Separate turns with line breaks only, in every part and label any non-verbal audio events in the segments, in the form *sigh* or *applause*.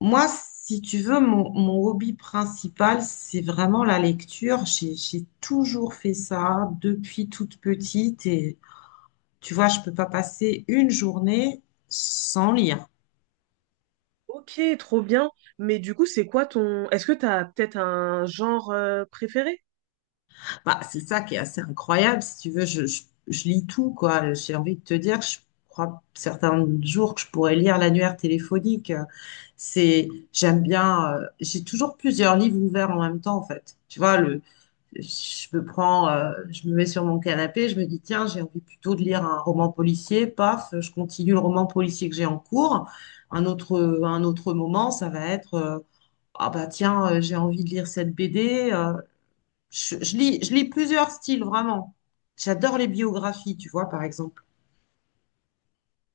Moi, si tu veux, mon hobby principal, c'est vraiment la lecture. J'ai toujours fait ça depuis toute petite. Et tu vois, je peux pas passer une journée sans lire.
Ok, trop bien. Mais du coup, est-ce que t'as peut-être un genre préféré?
Bah, c'est ça qui est assez incroyable. Si tu veux, je lis tout, quoi. J'ai envie de te dire, je crois certains jours que je pourrais lire l'annuaire téléphonique. C'est, j'aime bien, j'ai toujours plusieurs livres ouverts en même temps, en fait. Tu vois, je me prends, je me mets sur mon canapé, je me dis, tiens, j'ai envie plutôt de lire un roman policier, paf, je continue le roman policier que j'ai en cours. Un autre moment, ça va être, ah bah tiens, j'ai envie de lire cette BD. Je lis plusieurs styles, vraiment. J'adore les biographies, tu vois, par exemple.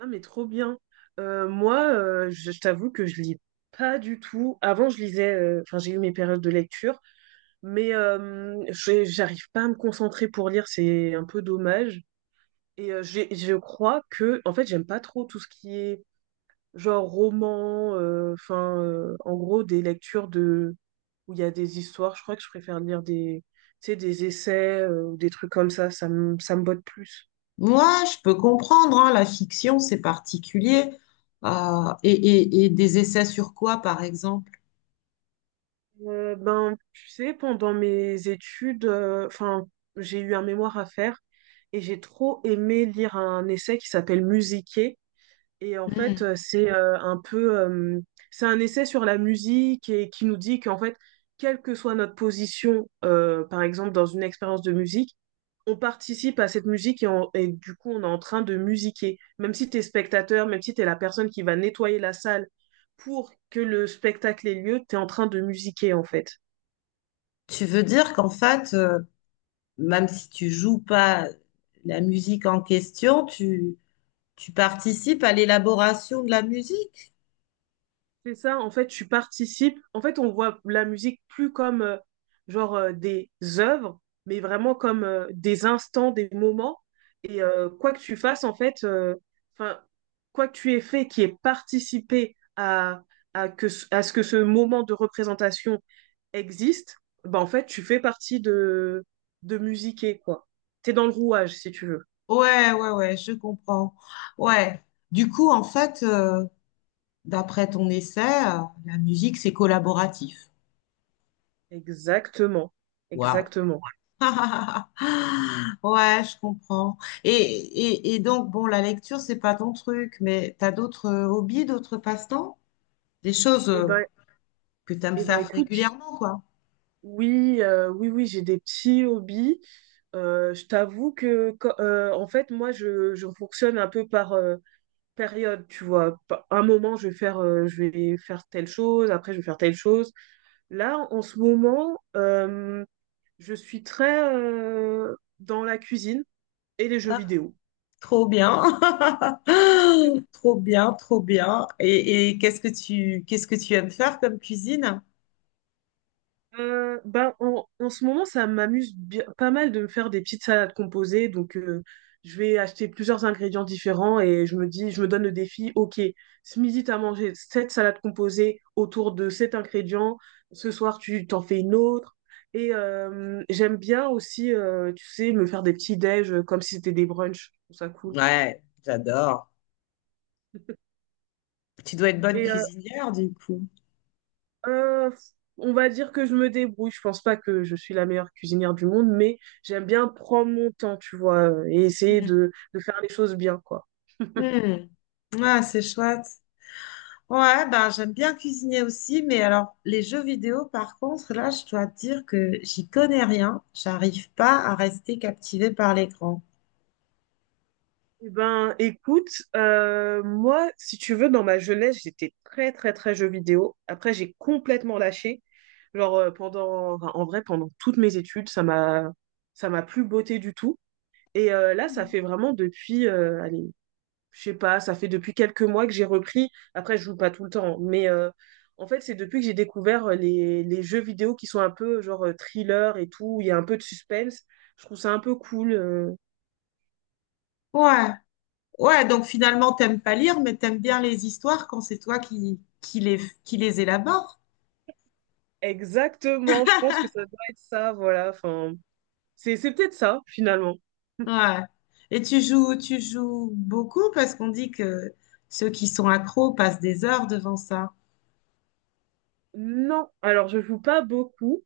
Ah, mais trop bien. Moi, je t'avoue que je lis pas du tout. Avant, je lisais. Enfin, j'ai eu mes périodes de lecture, mais j'arrive pas à me concentrer pour lire. C'est un peu dommage. Et je crois que en fait, j'aime pas trop tout ce qui est genre roman, en gros, des lectures de où il y a des histoires. Je crois que je préfère lire des, tu sais, des essais ou des trucs comme ça. Ça me botte plus.
Moi, je peux comprendre, hein, la fiction, c'est particulier. Et des essais sur quoi, par exemple?
Ben, tu sais, pendant mes études, enfin, j'ai eu un mémoire à faire et j'ai trop aimé lire un essai qui s'appelle Musiquer. Et en fait,
Hmm.
c'est un peu, c'est un essai sur la musique et qui nous dit qu'en fait, quelle que soit notre position, par exemple dans une expérience de musique, on participe à cette musique et, et du coup, on est en train de musiquer. Même si tu es spectateur, même si tu es la personne qui va nettoyer la salle pour que le spectacle ait lieu, tu es en train de musiquer en fait.
Tu veux dire qu'en fait, même si tu joues pas la musique en question, tu participes à l'élaboration de la musique.
C'est ça, en fait, tu participes. En fait, on voit la musique plus comme genre des œuvres, mais vraiment comme des instants, des moments. Et quoi que tu fasses, en fait, enfin, quoi que tu aies fait qui ait participé à, à ce que ce moment de représentation existe, bah, en fait, tu fais partie de musiquer, quoi. T'es dans le rouage, si tu veux.
Ouais, ouais, ouais, je comprends. Ouais. Du coup, en fait, d'après ton essai, la musique, c'est collaboratif.
Exactement.
Waouh. *laughs*
Exactement.
Ouais, je comprends. Et donc, bon, la lecture, c'est pas ton truc, mais t'as d'autres hobbies, d'autres passe-temps? Des choses
Et ben,
que t'aimes
et ben,
faire
écoute.
régulièrement, quoi.
Oui, oui, oui, j'ai des petits hobbies. Je t'avoue que, en fait, moi, je fonctionne un peu par période, tu vois. Un moment, je vais faire telle chose, après, je vais faire telle chose. Là, en ce moment, je suis très dans la cuisine et les jeux vidéo.
Trop bien. *laughs* Trop bien, trop bien. Et qu'est-ce que tu aimes faire comme cuisine?
Ben, en ce moment, pas mal de me faire des petites salades composées. Donc, je vais acheter plusieurs ingrédients différents et je me donne le défi, ok, ce midi, tu as mangé cette salade composée autour de cet ingrédient. Ce soir, tu t'en fais une autre. Et j'aime bien aussi, tu sais, me faire des petits déj comme si c'était des brunchs. Je trouve ça cool.
Ouais, j'adore. Tu dois être bonne
Et euh,
cuisinière du coup.
Euh, on va dire que je me débrouille. Je pense pas que je suis la meilleure cuisinière du monde, mais j'aime bien prendre mon temps, tu vois, et essayer
Hmm.
de faire les choses bien, quoi. *laughs*
Hmm. Ah, c'est chouette. Ouais, ben j'aime bien cuisiner aussi, mais alors les jeux vidéo, par contre, là, je dois te dire que j'y connais rien. J'arrive pas à rester captivée par l'écran.
Eh ben, écoute, moi, si tu veux, dans ma jeunesse, j'étais très, très, très jeux vidéo. Après, j'ai complètement lâché. Genre, en vrai, pendant toutes mes études, ça m'a plus botté du tout. Et là, ça fait vraiment depuis, allez, je sais pas, ça fait depuis quelques mois que j'ai repris. Après, je joue pas tout le temps, mais en fait, c'est depuis que j'ai découvert les jeux vidéo qui sont un peu genre thriller et tout, où il y a un peu de suspense. Je trouve ça un peu cool.
Ouais, ouais, donc finalement, t'aimes pas lire, mais t'aimes bien les histoires quand c'est toi qui les élabores.
Exactement, je pense que ça doit être ça, voilà. Enfin, c'est peut-être ça, finalement. *laughs*
Ouais. Et tu joues beaucoup parce qu'on dit que ceux qui sont accros passent des heures devant ça.
Non, alors je joue pas beaucoup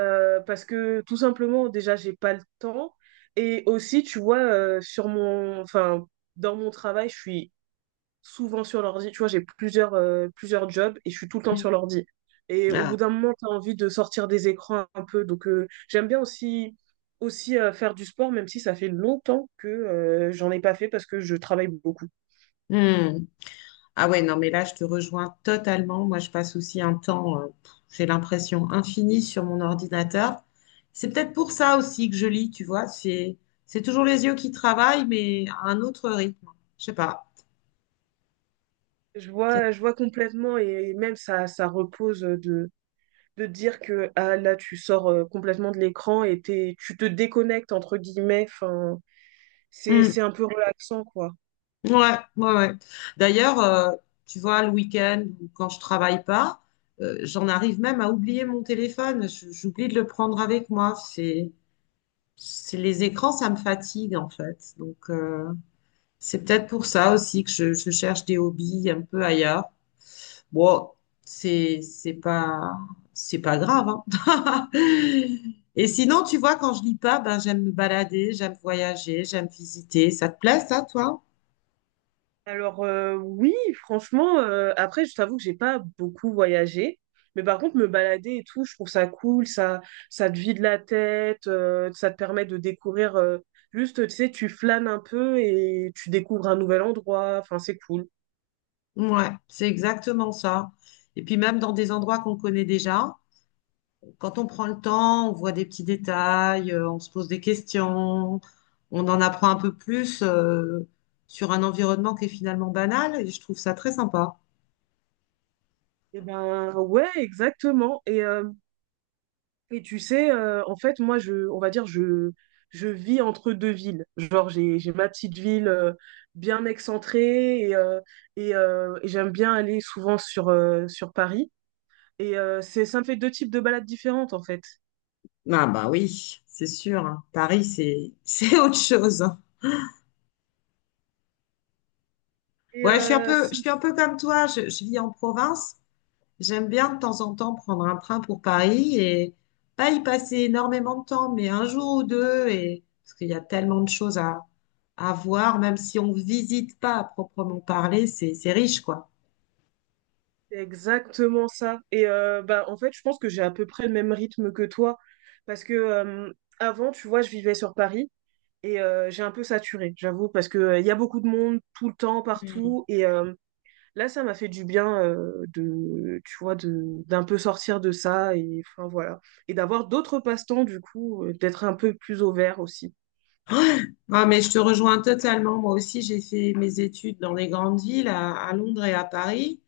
parce que tout simplement déjà j'ai pas le temps et aussi tu vois sur mon enfin dans mon travail je suis souvent sur l'ordi. Tu vois, j'ai plusieurs, plusieurs jobs et je suis tout le temps
Mm.
sur l'ordi. Et au bout
Ah.
d'un moment, tu as envie de sortir des écrans un peu. Donc, j'aime bien aussi, faire du sport, même si ça fait longtemps que j'en ai pas fait parce que je travaille beaucoup.
Hmm. Ah ouais, non, mais là, je te rejoins totalement. Moi, je passe aussi un temps, pff, j'ai l'impression, infini sur mon ordinateur. C'est peut-être pour ça aussi que je lis, tu vois. C'est toujours les yeux qui travaillent, mais à un autre rythme. Je sais pas.
Je vois complètement et même ça, ça repose de dire que ah, là, tu sors complètement de l'écran et tu te déconnectes, entre guillemets. Enfin,
Hmm.
c'est un peu relaxant, quoi.
Ouais, ouais, ouais. D'ailleurs, tu vois, le week-end ou quand je travaille pas, j'en arrive même à oublier mon téléphone. J'oublie de le prendre avec moi. C'est les écrans, ça me fatigue en fait. Donc, c'est peut-être pour ça aussi que je cherche des hobbies un peu ailleurs. Bon, c'est, c'est pas, c'est pas grave, hein. *laughs* Et sinon, tu vois, quand je lis pas, ben j'aime me balader, j'aime voyager, j'aime visiter. Ça te plaît, ça, toi?
Alors oui, franchement, après je t'avoue que j'ai pas beaucoup voyagé, mais par contre me balader et tout, je trouve ça cool, ça te vide la tête, ça te permet de découvrir, juste tu sais, tu flânes un peu et tu découvres un nouvel endroit, enfin c'est cool.
Ouais, c'est exactement ça. Et puis même dans des endroits qu'on connaît déjà, quand on prend le temps, on voit des petits détails, on se pose des questions, on en apprend un peu plus sur un environnement qui est finalement banal et je trouve ça très sympa.
Et ben ouais, exactement. Et tu sais, en fait, moi, je, on va dire, je vis entre deux villes. Genre, j'ai ma petite ville bien excentrée, et j'aime bien aller souvent sur, sur Paris. Et ça me fait deux types de balades différentes, en fait.
Ah bah oui, c'est sûr, hein. Paris, c'est *laughs* c'est autre chose.
Et
Ouais, je
si,
suis un peu comme toi, je vis en province. J'aime bien de temps en temps prendre un train pour Paris et pas y passer énormément de temps, mais un jour ou deux, et, parce qu'il y a tellement de choses à voir, même si on visite pas à proprement parler, c'est riche, quoi.
c'est exactement ça. Et bah, en fait, je pense que j'ai à peu près le même rythme que toi. Parce que avant, tu vois, je vivais sur Paris et j'ai un peu saturé, j'avoue, parce que il y a beaucoup de monde tout le temps, partout. Là ça m'a fait du bien de, tu vois, de, d'un peu sortir de ça et enfin voilà, et d'avoir d'autres passe-temps du coup, d'être un peu plus au vert aussi.
Ah, mais je te rejoins totalement. Moi aussi, j'ai fait mes études dans les grandes villes, à Londres et à Paris.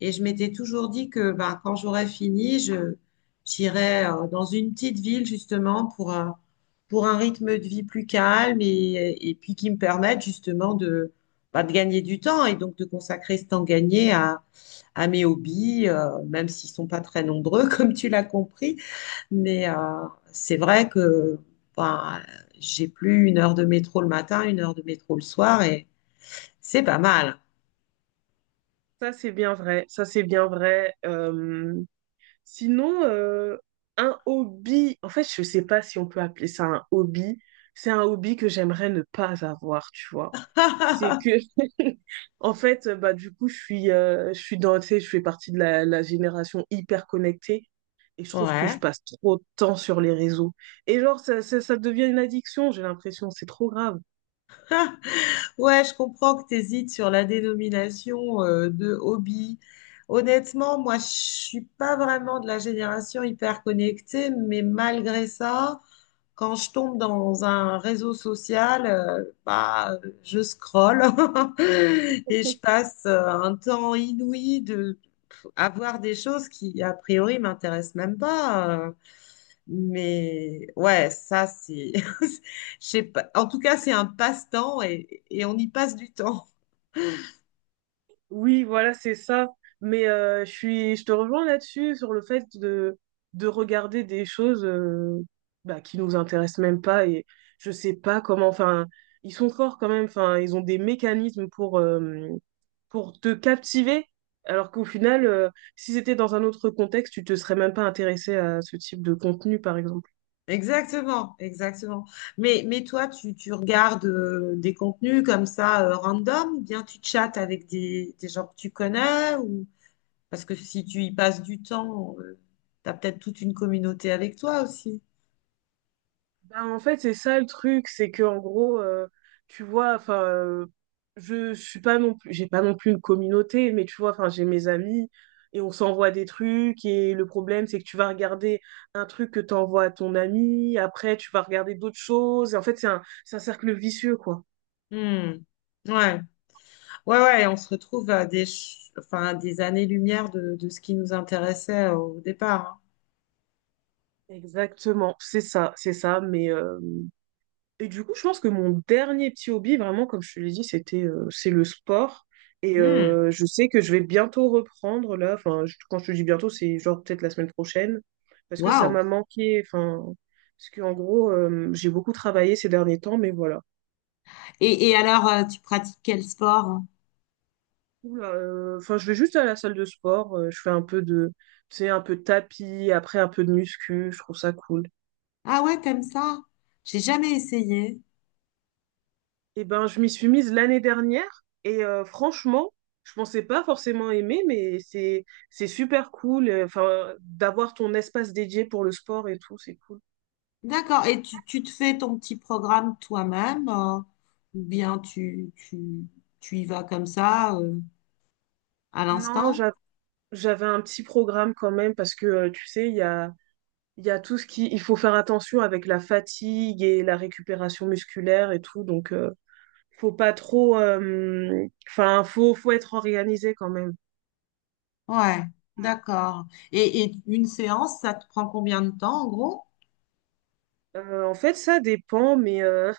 Et je m'étais toujours dit que ben, quand j'aurais fini, j'irais dans une petite ville, justement, pour un rythme de vie plus calme et puis qui me permette, justement, de, ben, de gagner du temps et donc de consacrer ce temps gagné à mes hobbies, même s'ils sont pas très nombreux, *laughs* comme tu l'as compris. Mais c'est vrai que ben, j'ai plus 1 heure de métro le matin, 1 heure de métro le soir et c'est pas mal.
Ça, c'est bien vrai. Ça, c'est bien vrai. Sinon, un hobby. En fait, je sais pas si on peut appeler ça un hobby. C'est un hobby que j'aimerais ne pas avoir, tu vois. C'est
*laughs*
que, *laughs* en fait, bah du coup, je suis dans, tu sais, je fais partie de la génération hyper connectée. Et je trouve que je
Ouais.
passe trop de temps sur les réseaux. Et genre, ça devient une addiction, j'ai l'impression, c'est trop grave.
Ouais, je comprends que tu hésites sur la dénomination de hobby. Honnêtement, moi, je suis pas vraiment de la génération hyper connectée, mais malgré ça, quand je tombe dans un réseau social, bah, je scrolle *laughs* et je passe un temps inouï de à voir des choses qui, a priori, m'intéressent même pas. Mais ouais, ça, c'est… *laughs* je sais pas. En tout cas, c'est un passe-temps et on y passe du temps.
Oui, voilà, c'est ça. Mais je suis, je te rejoins là-dessus, sur le fait de regarder des choses bah, qui nous intéressent même pas. Et je sais pas comment, enfin, ils sont forts quand même, enfin, ils ont des mécanismes pour te captiver. Alors qu'au final, si c'était dans un autre contexte, tu te serais même pas intéressé à ce type de contenu, par exemple.
Exactement, exactement. Mais toi, tu regardes des contenus comme ça, random, ou bien tu chattes avec des gens que tu connais ou… Parce que si tu y passes du temps, t'as peut-être toute une communauté avec toi aussi.
Bah, en fait, c'est ça le truc, c'est que en gros, tu vois, je suis pas non plus, j'ai pas non plus une communauté, mais tu vois, enfin, j'ai mes amis et on s'envoie des trucs et le problème, c'est que tu vas regarder un truc que t'envoies à ton ami, après tu vas regarder d'autres choses. Et en fait, c'est un cercle vicieux, quoi.
Hmm. Ouais, ouais, ouais, on se retrouve à enfin, à des années-lumière de ce qui nous intéressait au départ.
Exactement, c'est ça, mais et du coup, je pense que mon dernier petit hobby, vraiment, comme je te l'ai dit, c'est le sport. Et
Hein. Hmm.
je sais que je vais bientôt reprendre là. Enfin, quand je te dis bientôt, c'est genre peut-être la semaine prochaine. Parce que ça
Waouh.
m'a manqué. Enfin, parce qu'en gros, j'ai beaucoup travaillé ces derniers temps, mais voilà.
Et alors, tu pratiques quel sport, hein?
Enfin, je vais juste à la salle de sport. Je fais un peu de, tu sais, un peu de tapis, après un peu de muscu. Je trouve ça cool.
Ah ouais, t'aimes ça? J'ai jamais essayé.
Eh ben, je m'y suis mise l'année dernière et franchement, je pensais pas forcément aimer, mais c'est super cool. Enfin, d'avoir ton espace dédié pour le sport et tout, c'est cool.
D'accord. Et tu te fais ton petit programme toi-même, ou bien tu y vas comme ça, à
Non,
l'instant?
j'avais un petit programme quand même parce que tu sais, il y a tout ce qui il faut faire attention avec la fatigue et la récupération musculaire et tout, donc faut pas trop. Enfin, faut être organisé quand même.
Ouais, d'accord. Et une séance, ça te prend combien de temps en gros?
En fait, ça dépend, mais euh,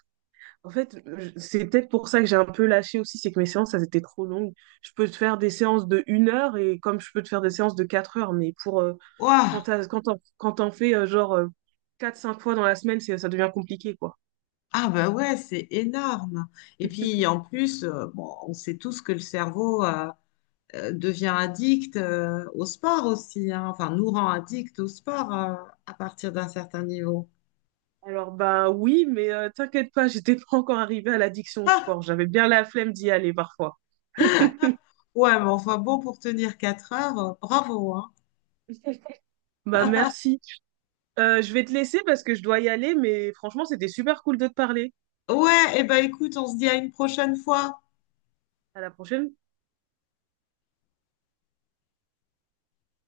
En fait, c'est peut-être pour ça que j'ai un peu lâché aussi, c'est que mes séances, elles étaient trop longues. Je peux te faire des séances de 1 heure et comme je peux te faire des séances de 4 heures, mais pour
Ouah.
quand t'en fais quatre, cinq fois dans la semaine, ça devient compliqué, quoi.
Ah bah ouais, c'est énorme. Et
*laughs*
puis en plus, bon, on sait tous que le cerveau devient addict au sport aussi, hein. Enfin, nous rend addict au sport à partir d'un certain niveau.
Alors bah oui, mais t'inquiète pas, j'étais pas encore arrivée à l'addiction au
Ah,
sport. J'avais bien la flemme d'y aller parfois. *laughs*
ouais, mais enfin bon, pour tenir 4 heures, bravo, hein.
Bah merci. Je vais te laisser parce que je dois y aller, mais franchement, c'était super cool de te parler.
Ouais, et ben écoute, on se dit à une prochaine fois.
À la prochaine.